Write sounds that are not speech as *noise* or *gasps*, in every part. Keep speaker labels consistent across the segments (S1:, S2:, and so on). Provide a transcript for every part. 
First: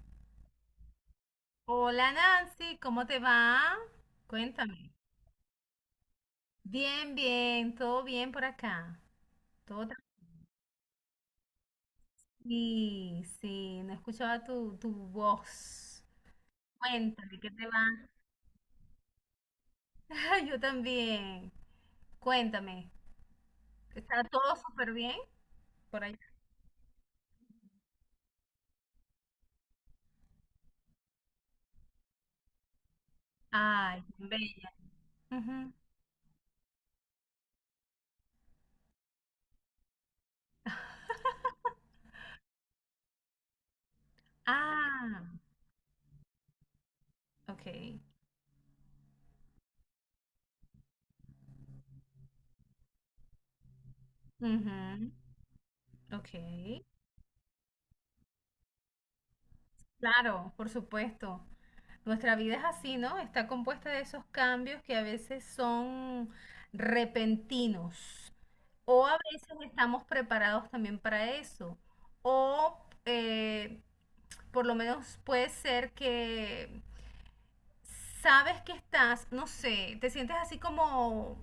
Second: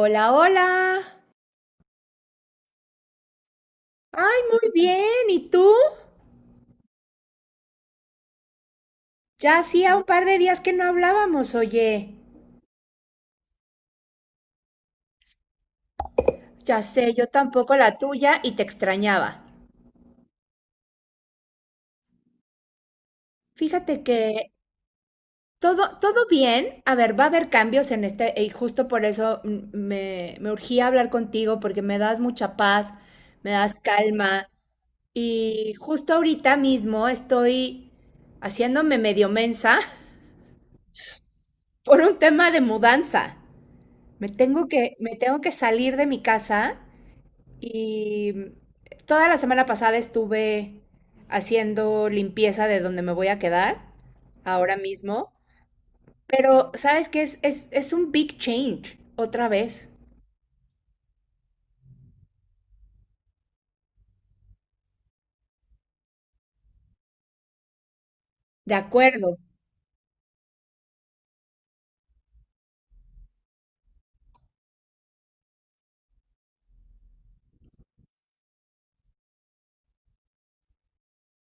S1: Hola, hola.
S2: Hola Nancy, ¿cómo te va?
S1: Ay, muy
S2: Cuéntame.
S1: bien. ¿Y tú?
S2: Bien, bien, todo bien por acá.
S1: Ya
S2: Todo
S1: hacía un par
S2: tranquilo.
S1: de días que no hablábamos, oye.
S2: Sí, sí, no escuchaba tu voz.
S1: Ya sé, yo
S2: Cuéntame, ¿qué te
S1: tampoco la
S2: va?
S1: tuya y te extrañaba.
S2: *laughs* Yo también. Cuéntame.
S1: Fíjate que
S2: ¿Está todo súper bien
S1: todo,
S2: por allá?
S1: todo bien. A ver, va a haber cambios en este, y justo por eso me urgía hablar contigo, porque me das mucha paz, me das
S2: Ay,
S1: calma.
S2: bella. Ujú.
S1: Y justo ahorita mismo estoy haciéndome medio mensa
S2: *laughs*
S1: *laughs* por un tema de mudanza. Me tengo que, me
S2: Ah,
S1: tengo que salir de mi casa.
S2: ok.
S1: Y toda la semana pasada estuve haciendo limpieza de donde me voy a quedar ahora
S2: Ujú,
S1: mismo,
S2: ok.
S1: pero sabes que es un big change otra vez.
S2: Claro, por supuesto. Nuestra vida es así, ¿no? Está compuesta de esos cambios que a veces son repentinos
S1: De
S2: o a
S1: acuerdo.
S2: veces estamos preparados también para eso o eh, por lo menos puede ser que sabes que estás, no sé, te sientes así como,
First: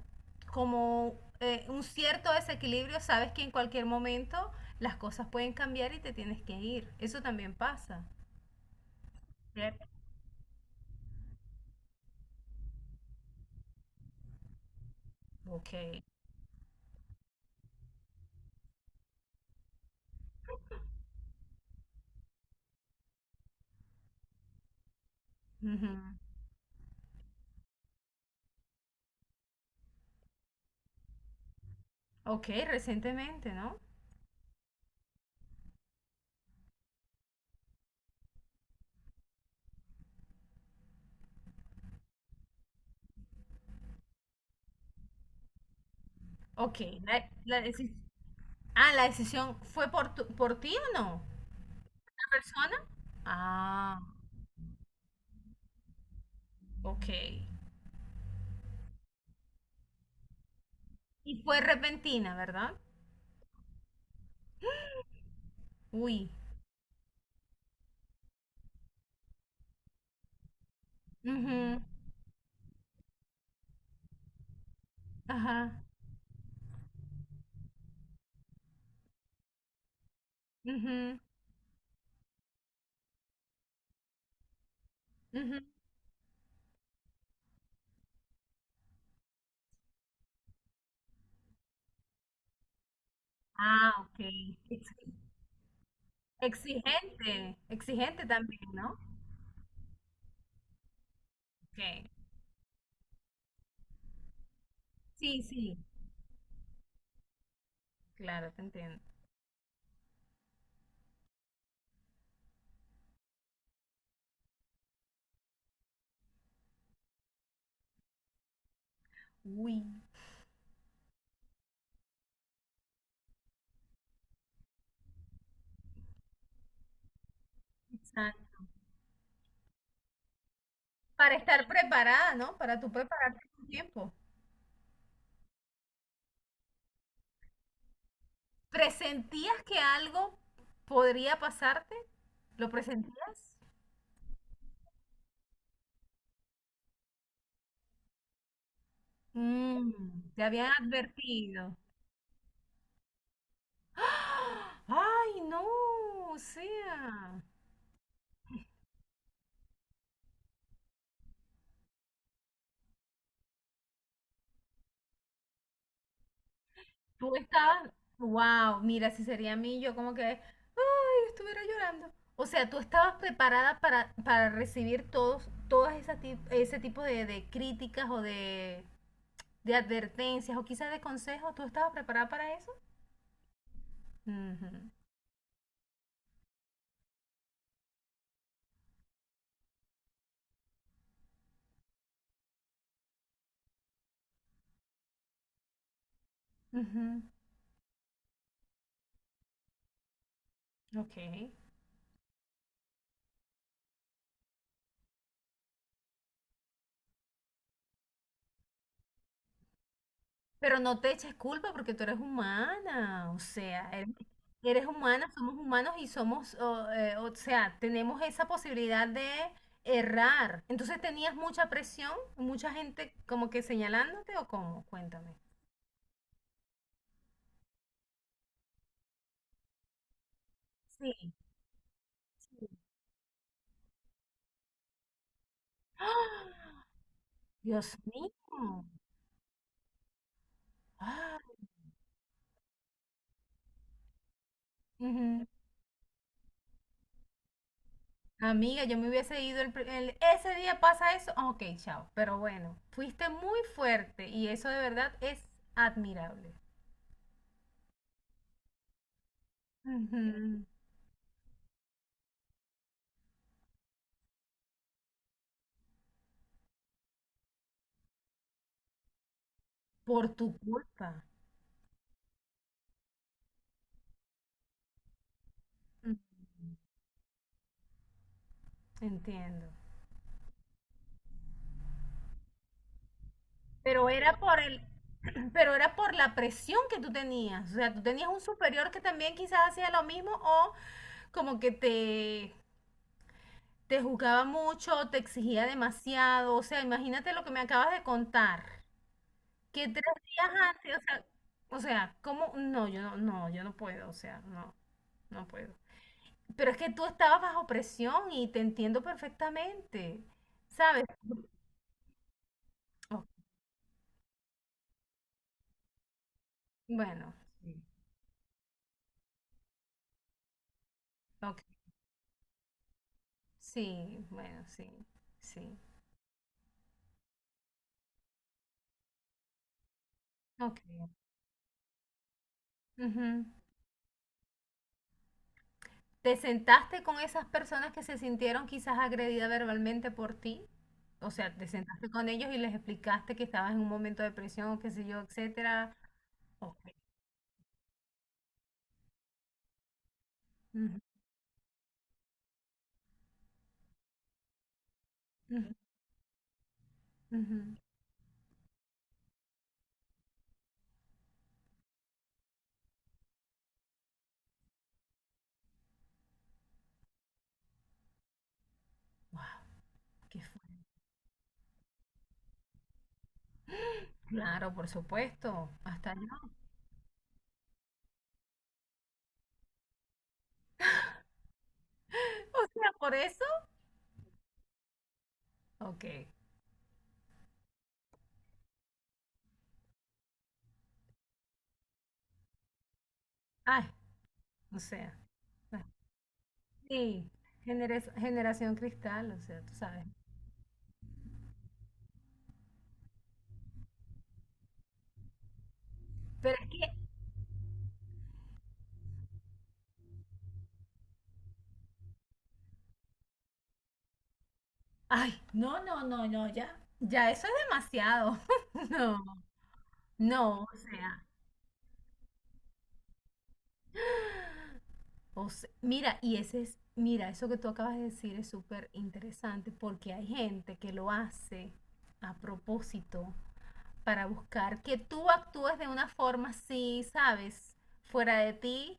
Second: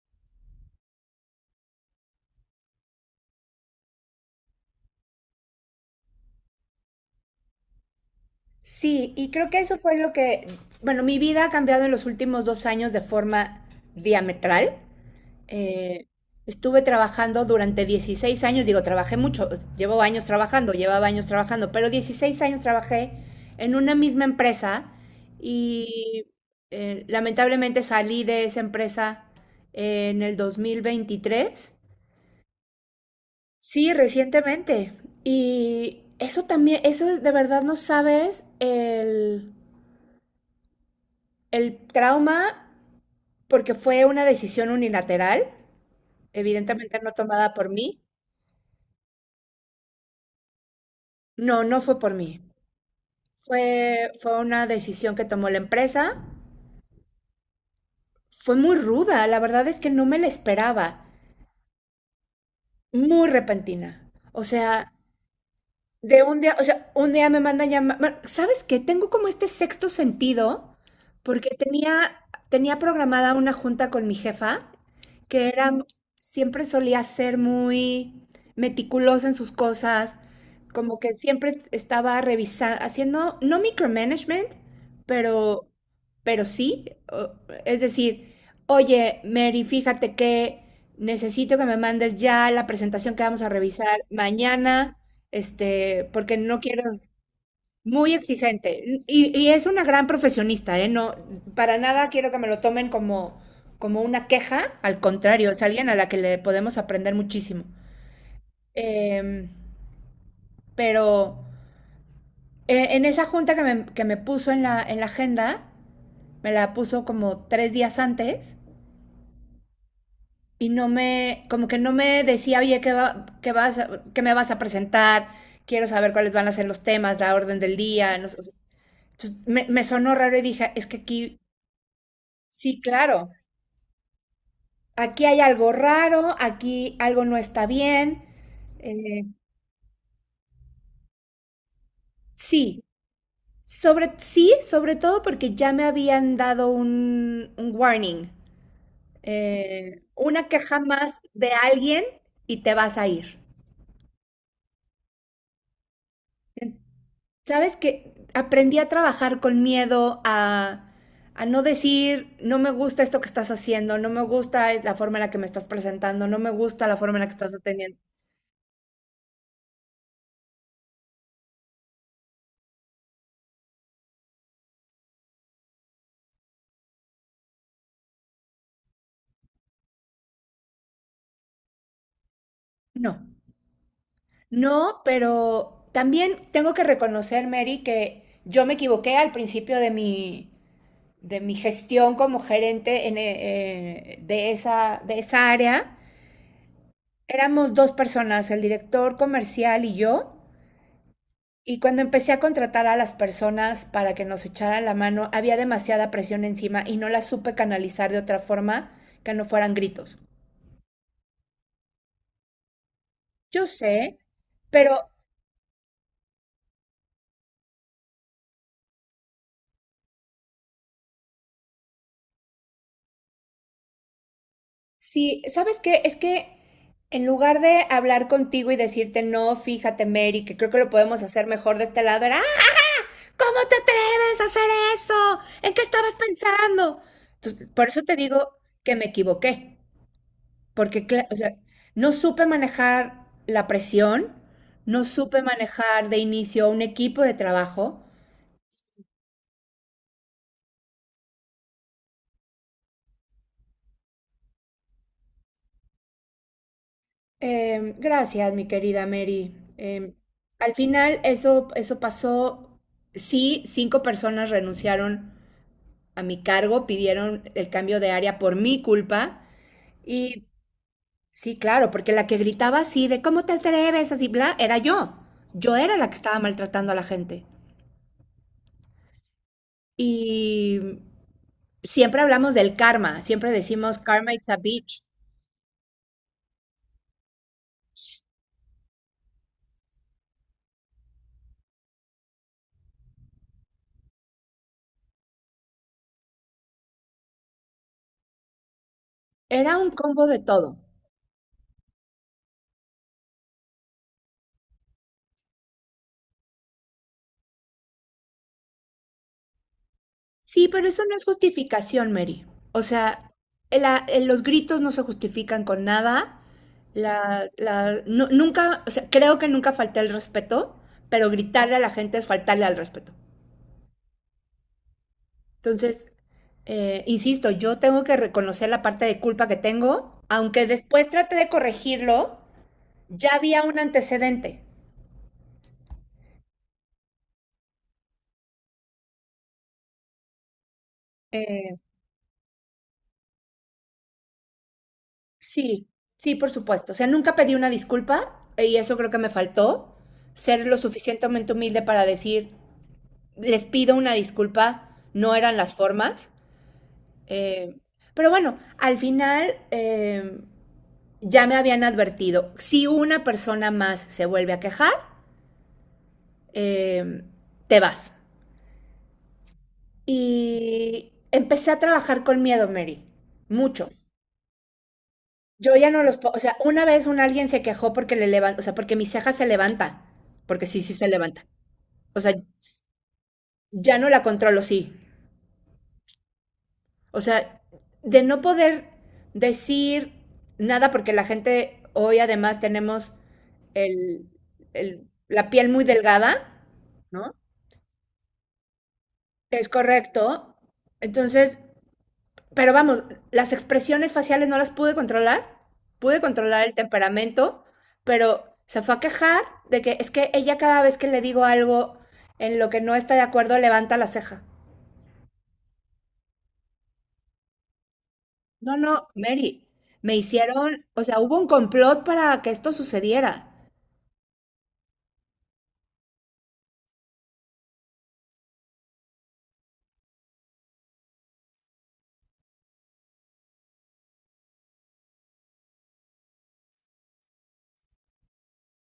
S2: como un cierto desequilibrio, sabes que en cualquier momento las cosas pueden cambiar y te tienes que ir. Eso también pasa.
S1: Sí, y creo que eso
S2: ¿Cierto?
S1: fue lo que, bueno, mi vida ha cambiado en los últimos 2 años de forma diametral.
S2: Ok.
S1: Eh, Estuve trabajando durante 16 años, digo, trabajé mucho, llevo años trabajando, llevaba años trabajando, pero 16 años trabajé en una misma empresa
S2: Ujú.
S1: y lamentablemente salí de esa empresa en el 2023.
S2: Ok, recientemente, ¿no?
S1: Sí, recientemente. Y eso también, eso de verdad no sabes el trauma, porque fue una decisión unilateral,
S2: Ok,
S1: evidentemente no tomada por mí.
S2: ah, ¿la decisión fue por, por ti o no?
S1: No, no fue por
S2: ¿La
S1: mí.
S2: persona? Ah,
S1: Fue una decisión que tomó la empresa.
S2: ok.
S1: Fue muy ruda, la verdad es que no me la esperaba.
S2: Y fue repentina, ¿verdad?
S1: Muy repentina. O sea, de
S2: Uy.
S1: un día, o sea, un día me mandan llamar. ¿Sabes qué? Tengo como este sexto sentido, porque
S2: Ujú,
S1: tenía, tenía programada una junta con mi jefa, que era,
S2: ajá,
S1: siempre solía ser muy meticulosa en sus cosas, como que
S2: ujú,
S1: siempre estaba revisando, haciendo, no micromanagement,
S2: ujú.
S1: pero, pero sí. o- Es decir, oye, Mary, fíjate que necesito que me mandes ya la presentación que vamos a
S2: Ah,
S1: revisar
S2: ok. Ex-
S1: mañana, este, porque no quiero,
S2: Exigente,
S1: muy
S2: exigente también,
S1: exigente.
S2: ¿no?
S1: Y es una gran profesionista, ¿eh? No, para
S2: Ok.
S1: nada quiero que me lo tomen como, como una queja, al
S2: Sí,
S1: contrario, es
S2: sí,
S1: alguien a la que le podemos aprender muchísimo.
S2: claro, te entiendo.
S1: Em, pero en esa junta que me puso en la agenda, me la puso como 3 días antes
S2: Uy,
S1: y no me, como que no me decía, oye, ¿ qué me vas a presentar? Quiero saber cuáles van a ser los temas, la orden del día, no sé.
S2: exacto.
S1: Entonces, me sonó raro y dije, es que
S2: Para
S1: aquí,
S2: estar preparada, ¿no? Para
S1: sí,
S2: tú
S1: claro,
S2: prepararte con tiempo.
S1: aquí hay algo raro, aquí algo no está bien. Eh,
S2: ¿Presentías que algo podría pasarte? ¿Lo
S1: sí,
S2: presentías?
S1: sobre todo porque ya me habían dado un warning,
S2: Mm, te
S1: una
S2: habían
S1: queja más de
S2: advertido.
S1: alguien y te vas a ir.
S2: ¡Ah! ¡Ay, no! O sea,
S1: Sabes que aprendí a trabajar con miedo a no decir, no me gusta esto que estás haciendo, no me gusta la forma en la que me estás presentando, no me gusta la forma en la que
S2: tú
S1: estás
S2: estabas,
S1: atendiendo.
S2: wow, mira, si sería a mí, yo como que, ay, estuviera llorando. O sea, tú estabas preparada para recibir todos, todas esas ese tipo de críticas o de advertencias o quizás de consejos. ¿Tú estabas preparada para eso?
S1: No.
S2: Ujú,
S1: No, pero también tengo que reconocer, Mary, que yo me equivoqué al principio de mi gestión como gerente de esa área.
S2: ujú,
S1: Éramos dos personas, el director comercial y yo.
S2: ok.
S1: Y cuando empecé a contratar a las personas para que nos echaran la mano, había demasiada presión encima y no la supe canalizar de otra forma que no fueran gritos.
S2: Pero no te eches culpa porque tú eres humana, o
S1: Yo
S2: sea, eres,
S1: sé,
S2: eres
S1: pero
S2: humana, somos humanos y somos, o sea, tenemos esa posibilidad de errar. Entonces tenías mucha presión, mucha gente como que señalándote o cómo, cuéntame.
S1: sí, ¿sabes qué? Es que en lugar de hablar contigo y decirte, no, fíjate, Mary, que creo que lo podemos
S2: Sí.
S1: hacer mejor de este lado, era, "Ah, ¿cómo te atreves a hacer eso? ¿En qué
S2: *gasps*
S1: estabas
S2: ¡Ah!
S1: pensando?" Entonces, por
S2: Dios
S1: eso te
S2: mío.
S1: digo que me equivoqué, porque, o
S2: ¡Ah!
S1: sea, no supe manejar la presión, no supe
S2: Ujú.
S1: manejar de inicio un equipo de trabajo.
S2: Amiga, yo me hubiese ido ese día pasa eso, ah, ok, chao. Pero bueno, fuiste muy fuerte y eso de verdad es admirable.
S1: Gracias, mi querida Mary. Al final eso pasó. Sí, 5 personas renunciaron a mi cargo, pidieron el cambio de área por mi culpa.
S2: Por
S1: Y
S2: tu culpa.
S1: sí, claro, porque la que gritaba así de ¿cómo te atreves? Así, bla, era yo. Yo era la que
S2: Mm,
S1: estaba maltratando a la gente.
S2: entiendo.
S1: Y siempre hablamos del karma, siempre decimos
S2: Pero
S1: karma
S2: era
S1: it's a
S2: por
S1: bitch.
S2: *clears throat* pero era por la presión que tú tenías. O sea, tú tenías un superior que también quizás hacía lo mismo o como que te juzgaba mucho, te exigía demasiado. O sea, imagínate lo que me acabas de contar.
S1: Era
S2: Que
S1: un
S2: tres
S1: combo de
S2: días
S1: todo.
S2: antes, o sea, ¿cómo? No, yo no, no, yo no puedo, o sea, no, no puedo. Pero es que tú estabas bajo presión y te entiendo perfectamente,
S1: Sí, pero eso
S2: ¿sabes?
S1: no es justificación, Mary. O
S2: Ok,
S1: sea, los gritos no se justifican con nada.
S2: bueno, sí.
S1: Nunca, o sea, creo que nunca falté al respeto, pero
S2: Ok.
S1: gritarle a la gente es faltarle al respeto.
S2: Sí, bueno, sí. Sí.
S1: Entonces, insisto, yo tengo que reconocer la parte de culpa que tengo, aunque
S2: Ok.
S1: después trate de corregirlo, ya
S2: Ujú.
S1: había un antecedente.
S2: ¿Te sentaste con esas personas que se sintieron quizás agredidas verbalmente por ti? O sea, ¿te sentaste con ellos y les explicaste que estabas en un momento de presión o qué sé yo,
S1: Sí,
S2: etcétera?
S1: sí, por
S2: Ok.
S1: supuesto. O sea, nunca pedí una disculpa y eso creo que me faltó, ser lo
S2: Ujú,
S1: suficientemente humilde para decir, les pido una disculpa, no eran
S2: ujú,
S1: las formas. Eh,
S2: ujú.
S1: pero bueno, al final ya me habían advertido, si una persona más se vuelve a quejar, eh, te vas.
S2: Wow, qué fuerte.
S1: Y empecé a trabajar con miedo, Mary, mucho.
S2: Claro, por supuesto.
S1: Yo ya no los
S2: Hasta
S1: puedo, o
S2: yo.
S1: sea, una vez un alguien se quejó porque le levanta, o sea, porque mi ceja se levanta, porque sí, sí se levanta. O sea,
S2: *laughs* O sea, por eso.
S1: ya no la controlo, sí.
S2: Ok.
S1: O sea, de no poder decir nada porque la gente hoy además tenemos
S2: Ay,
S1: el,
S2: o sea.
S1: la piel muy
S2: Ah,
S1: delgada,
S2: sí.
S1: ¿no?
S2: Generación cristal, o sea,
S1: Es
S2: tú sabes.
S1: correcto. Entonces, pero vamos, las expresiones faciales no las pude
S2: Pero
S1: controlar
S2: es
S1: el
S2: que
S1: temperamento, pero se fue a quejar de que es que ella cada vez que le digo algo en lo que no está de acuerdo levanta la ceja.
S2: ay, no, no, no, no, ya, ya eso es demasiado.
S1: No,
S2: *laughs*
S1: no,
S2: No,
S1: Mary, me
S2: no, o
S1: hicieron, o sea,
S2: sea,
S1: hubo un complot para que esto sucediera.
S2: mira, y ese es, mira, eso que tú acabas de decir es súper interesante porque hay gente que lo hace a propósito para buscar que tú actúes de una forma así, ¿sabes? Fuera de ti.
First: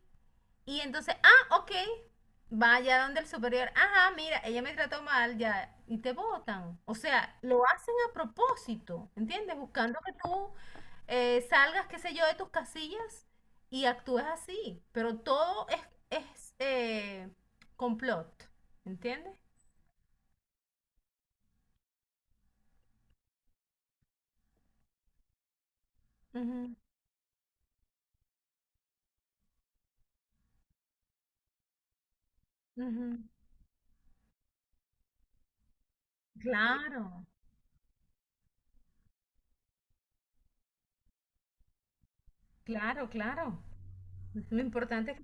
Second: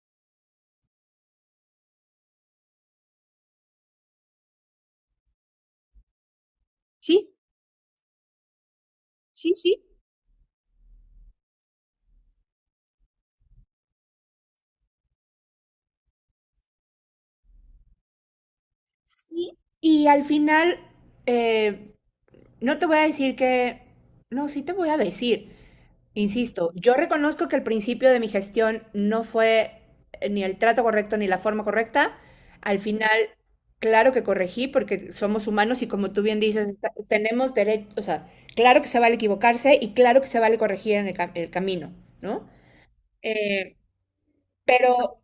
S2: Y entonces, ah, ok, vaya donde el superior, ajá, mira, ella me trató mal, ya, y te botan. O
S1: Sí,
S2: sea, lo hacen a propósito,
S1: sí,
S2: ¿entiendes?
S1: sí,
S2: Buscando que tú salgas, qué sé yo, de tus casillas y actúes así. Pero todo es complot, ¿entiendes?
S1: sí. Y al final, eh, no te voy a decir que, no, sí te voy a decir, insisto,
S2: Ujú,
S1: yo reconozco que el principio de mi gestión no fue ni el trato correcto ni la forma correcta. Al
S2: ujú.
S1: final, claro que corregí porque somos humanos y como tú bien dices,
S2: Claro,
S1: tenemos derecho, o sea, claro que se vale equivocarse y claro que se vale corregir en el camino, ¿no?
S2: claro, claro.
S1: Eh,
S2: Lo
S1: pero
S2: importante es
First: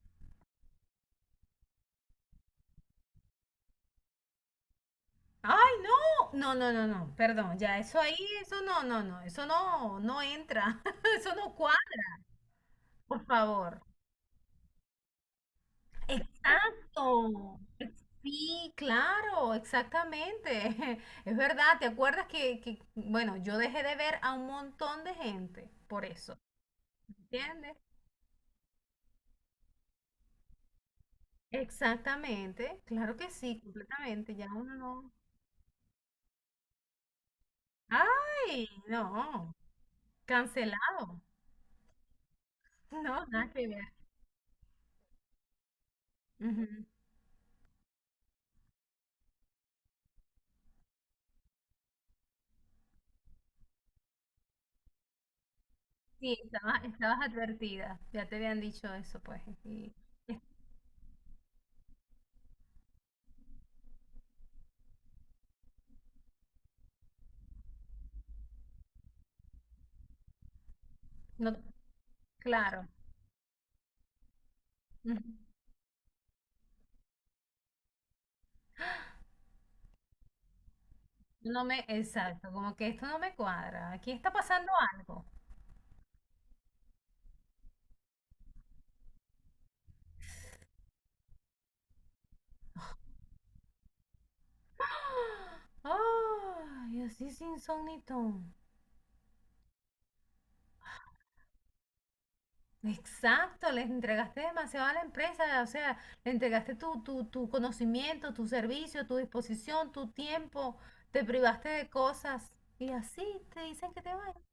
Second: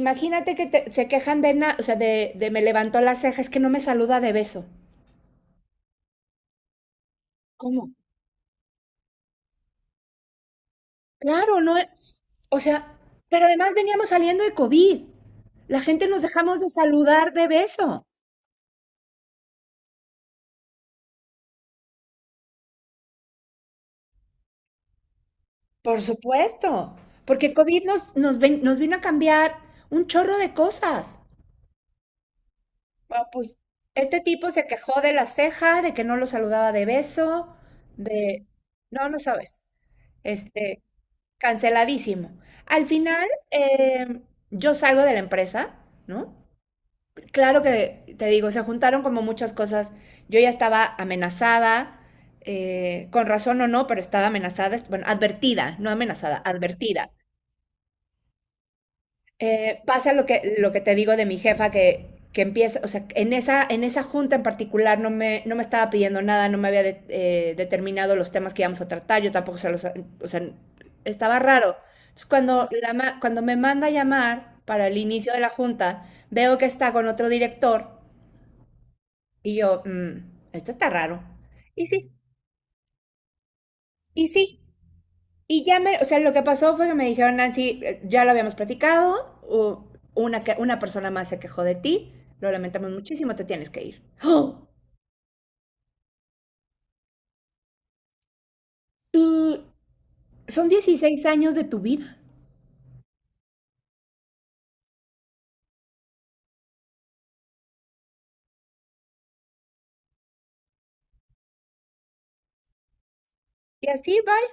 S1: imagínate que se quejan o sea, de me levantó las cejas, es que no me saluda de beso.
S2: ay, no, no, no, no, no, perdón, ya,
S1: ¿Cómo?
S2: eso ahí, eso no, no, no, eso no, no entra, *laughs* eso no
S1: Claro, no,
S2: cuadra,
S1: o sea,
S2: por
S1: pero además
S2: favor.
S1: veníamos saliendo de COVID. La gente nos dejamos de saludar de
S2: Exacto,
S1: beso,
S2: sí, claro, exactamente, *laughs* es verdad, ¿te acuerdas que, bueno, yo dejé de ver a un montón de gente
S1: por
S2: por eso,
S1: supuesto, porque
S2: ¿entiendes?
S1: COVID nos vino a cambiar un chorro de cosas.
S2: Exactamente, claro
S1: Bueno,
S2: que
S1: pues
S2: sí,
S1: este
S2: completamente,
S1: tipo
S2: ya
S1: se
S2: uno
S1: quejó de
S2: no.
S1: la ceja, de que no lo saludaba de beso, de...
S2: Ay,
S1: no, no
S2: no,
S1: sabes. Este,
S2: cancelado,
S1: canceladísimo. Al
S2: no,
S1: final,
S2: nada que
S1: yo salgo de la empresa, ¿no?
S2: ver.
S1: Claro que te digo, se juntaron como muchas cosas. Yo ya estaba amenazada, con razón o no, pero estaba amenazada, bueno, advertida, no amenazada,
S2: Sí, estabas,
S1: advertida.
S2: estabas advertida, ya te habían dicho eso, pues. Y
S1: Pasa
S2: es-
S1: lo que te digo de mi jefa que empieza, o sea, en esa junta en particular no me, no me estaba pidiendo nada, no me había determinado los temas que íbamos a tratar, yo tampoco se los, o sea, estaba
S2: no,
S1: raro. Entonces, cuando,
S2: claro,
S1: la ma- cuando me manda a llamar para el
S2: ujú,
S1: inicio de la junta, veo que está con otro director. Y yo, esto está raro.
S2: no me,
S1: Y sí,
S2: exacto, como que esto no me cuadra, aquí
S1: y
S2: está
S1: sí.
S2: pasando algo.
S1: Y ya me, o sea, lo que pasó fue que me dijeron, Nancy, ya lo habíamos platicado, una persona más se quejó de ti, lo lamentamos muchísimo, te tienes que ir. ¡Oh!
S2: ¡Ah! Ay, así sin son ni ton.
S1: Y son 16 años de tu vida.
S2: Exacto, les entregaste demasiado a la empresa, o sea, le entregaste tu, tu, tu conocimiento, tu servicio, tu disposición, tu tiempo, te privaste de cosas y así te
S1: Y
S2: dicen que te
S1: así,
S2: vayas.
S1: bye.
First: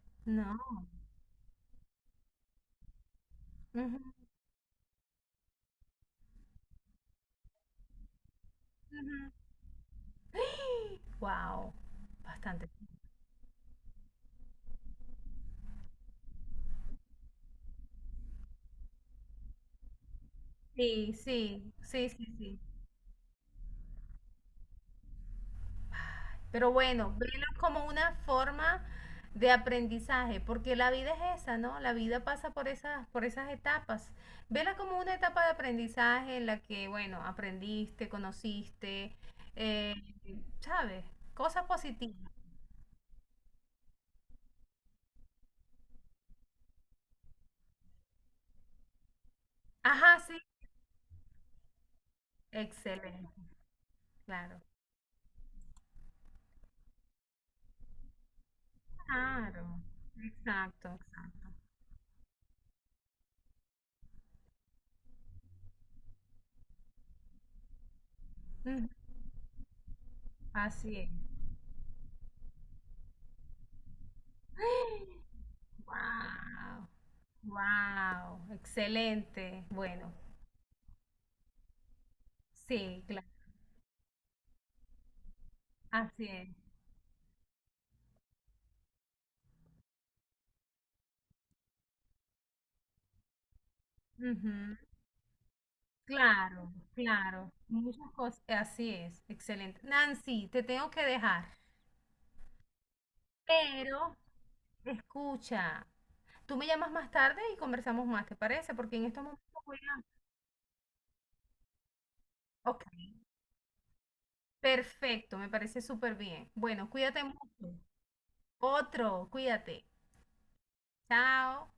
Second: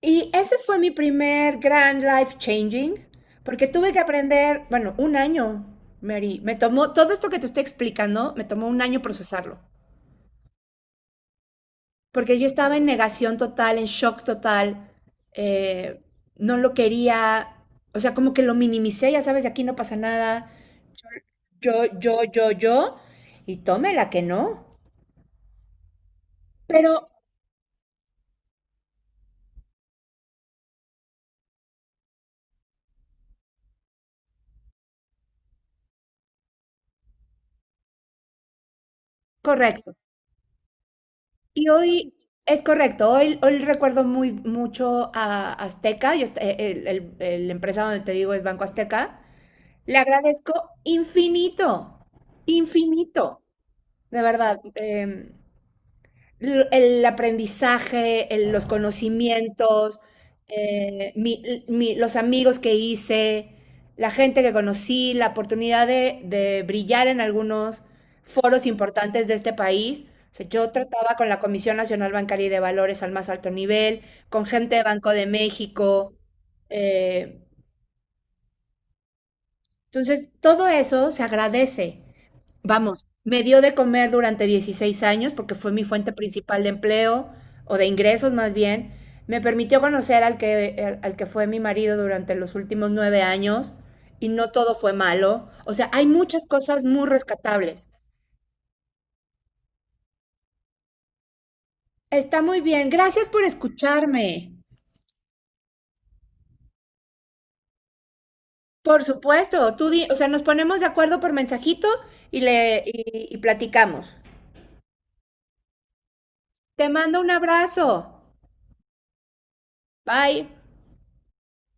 S1: Y ese
S2: No.
S1: fue mi primer gran life changing, porque tuve que
S2: Ujú,
S1: aprender, bueno, un año, Mary. Me tomó, todo esto que te estoy explicando, me tomó un año
S2: ujú.
S1: procesarlo.
S2: Wow,
S1: Porque yo
S2: bastante.
S1: estaba en negación total, en shock total, eh, no lo quería, o sea, como que lo minimicé, ya sabes, de aquí no pasa nada,
S2: Sí, sí,
S1: yo,
S2: sí,
S1: yo,
S2: sí,
S1: yo,
S2: sí.
S1: yo, y tómela que no,
S2: Pero
S1: pero
S2: bueno, velo como una forma de aprendizaje, porque la vida es esa, ¿no? La vida pasa por esas etapas. Vela como una etapa de aprendizaje en la que, bueno, aprendiste, conociste,
S1: correcto.
S2: eh, ¿sabes? Cosas
S1: Y hoy
S2: positivas.
S1: es correcto, hoy recuerdo muy mucho a Azteca, yo, est- el empresa donde te digo es Banco Azteca, le
S2: Ajá, sí.
S1: agradezco infinito, infinito,
S2: Excelente,
S1: de verdad.
S2: claro.
S1: El aprendizaje, los
S2: Claro,
S1: conocimientos,
S2: exacto,
S1: eh,
S2: exacto.
S1: mi- los amigos que hice, la gente que conocí, la oportunidad de brillar en algunos foros
S2: Ujú,
S1: importantes de este país. O sea, yo
S2: así es.
S1: trataba con la Comisión Nacional Bancaria y de Valores al más alto nivel, con gente de
S2: *gasps*
S1: Banco de México.
S2: ¡Wow!
S1: eh,
S2: Wow, excelente. Bueno,
S1: entonces, todo eso se agradece.
S2: sí,
S1: Vamos,
S2: claro,
S1: me dio de comer durante 16 años porque fue mi fuente
S2: así es.
S1: principal de empleo o de ingresos más bien. Me permitió conocer al que fue mi marido durante los últimos 9 años y no
S2: Ujú,
S1: todo fue malo. O sea, hay muchas
S2: claro,
S1: cosas muy
S2: claro,
S1: rescatables.
S2: muchas cosas, así es, excelente. Nancy, te tengo que dejar,
S1: Está muy bien. Gracias por
S2: pero
S1: escucharme.
S2: escucha, tú me llamas más tarde y conversamos más, ¿te parece? Porque
S1: Por
S2: en estos momentos
S1: supuesto,
S2: voy a...
S1: o sea, nos ponemos de acuerdo por mensajito y le
S2: Ok,
S1: y platicamos.
S2: perfecto, me parece súper bien.
S1: Te
S2: Bueno,
S1: mando
S2: cuídate
S1: un
S2: mucho.
S1: abrazo.
S2: Otro, cuídate.
S1: Bye.
S2: Chao.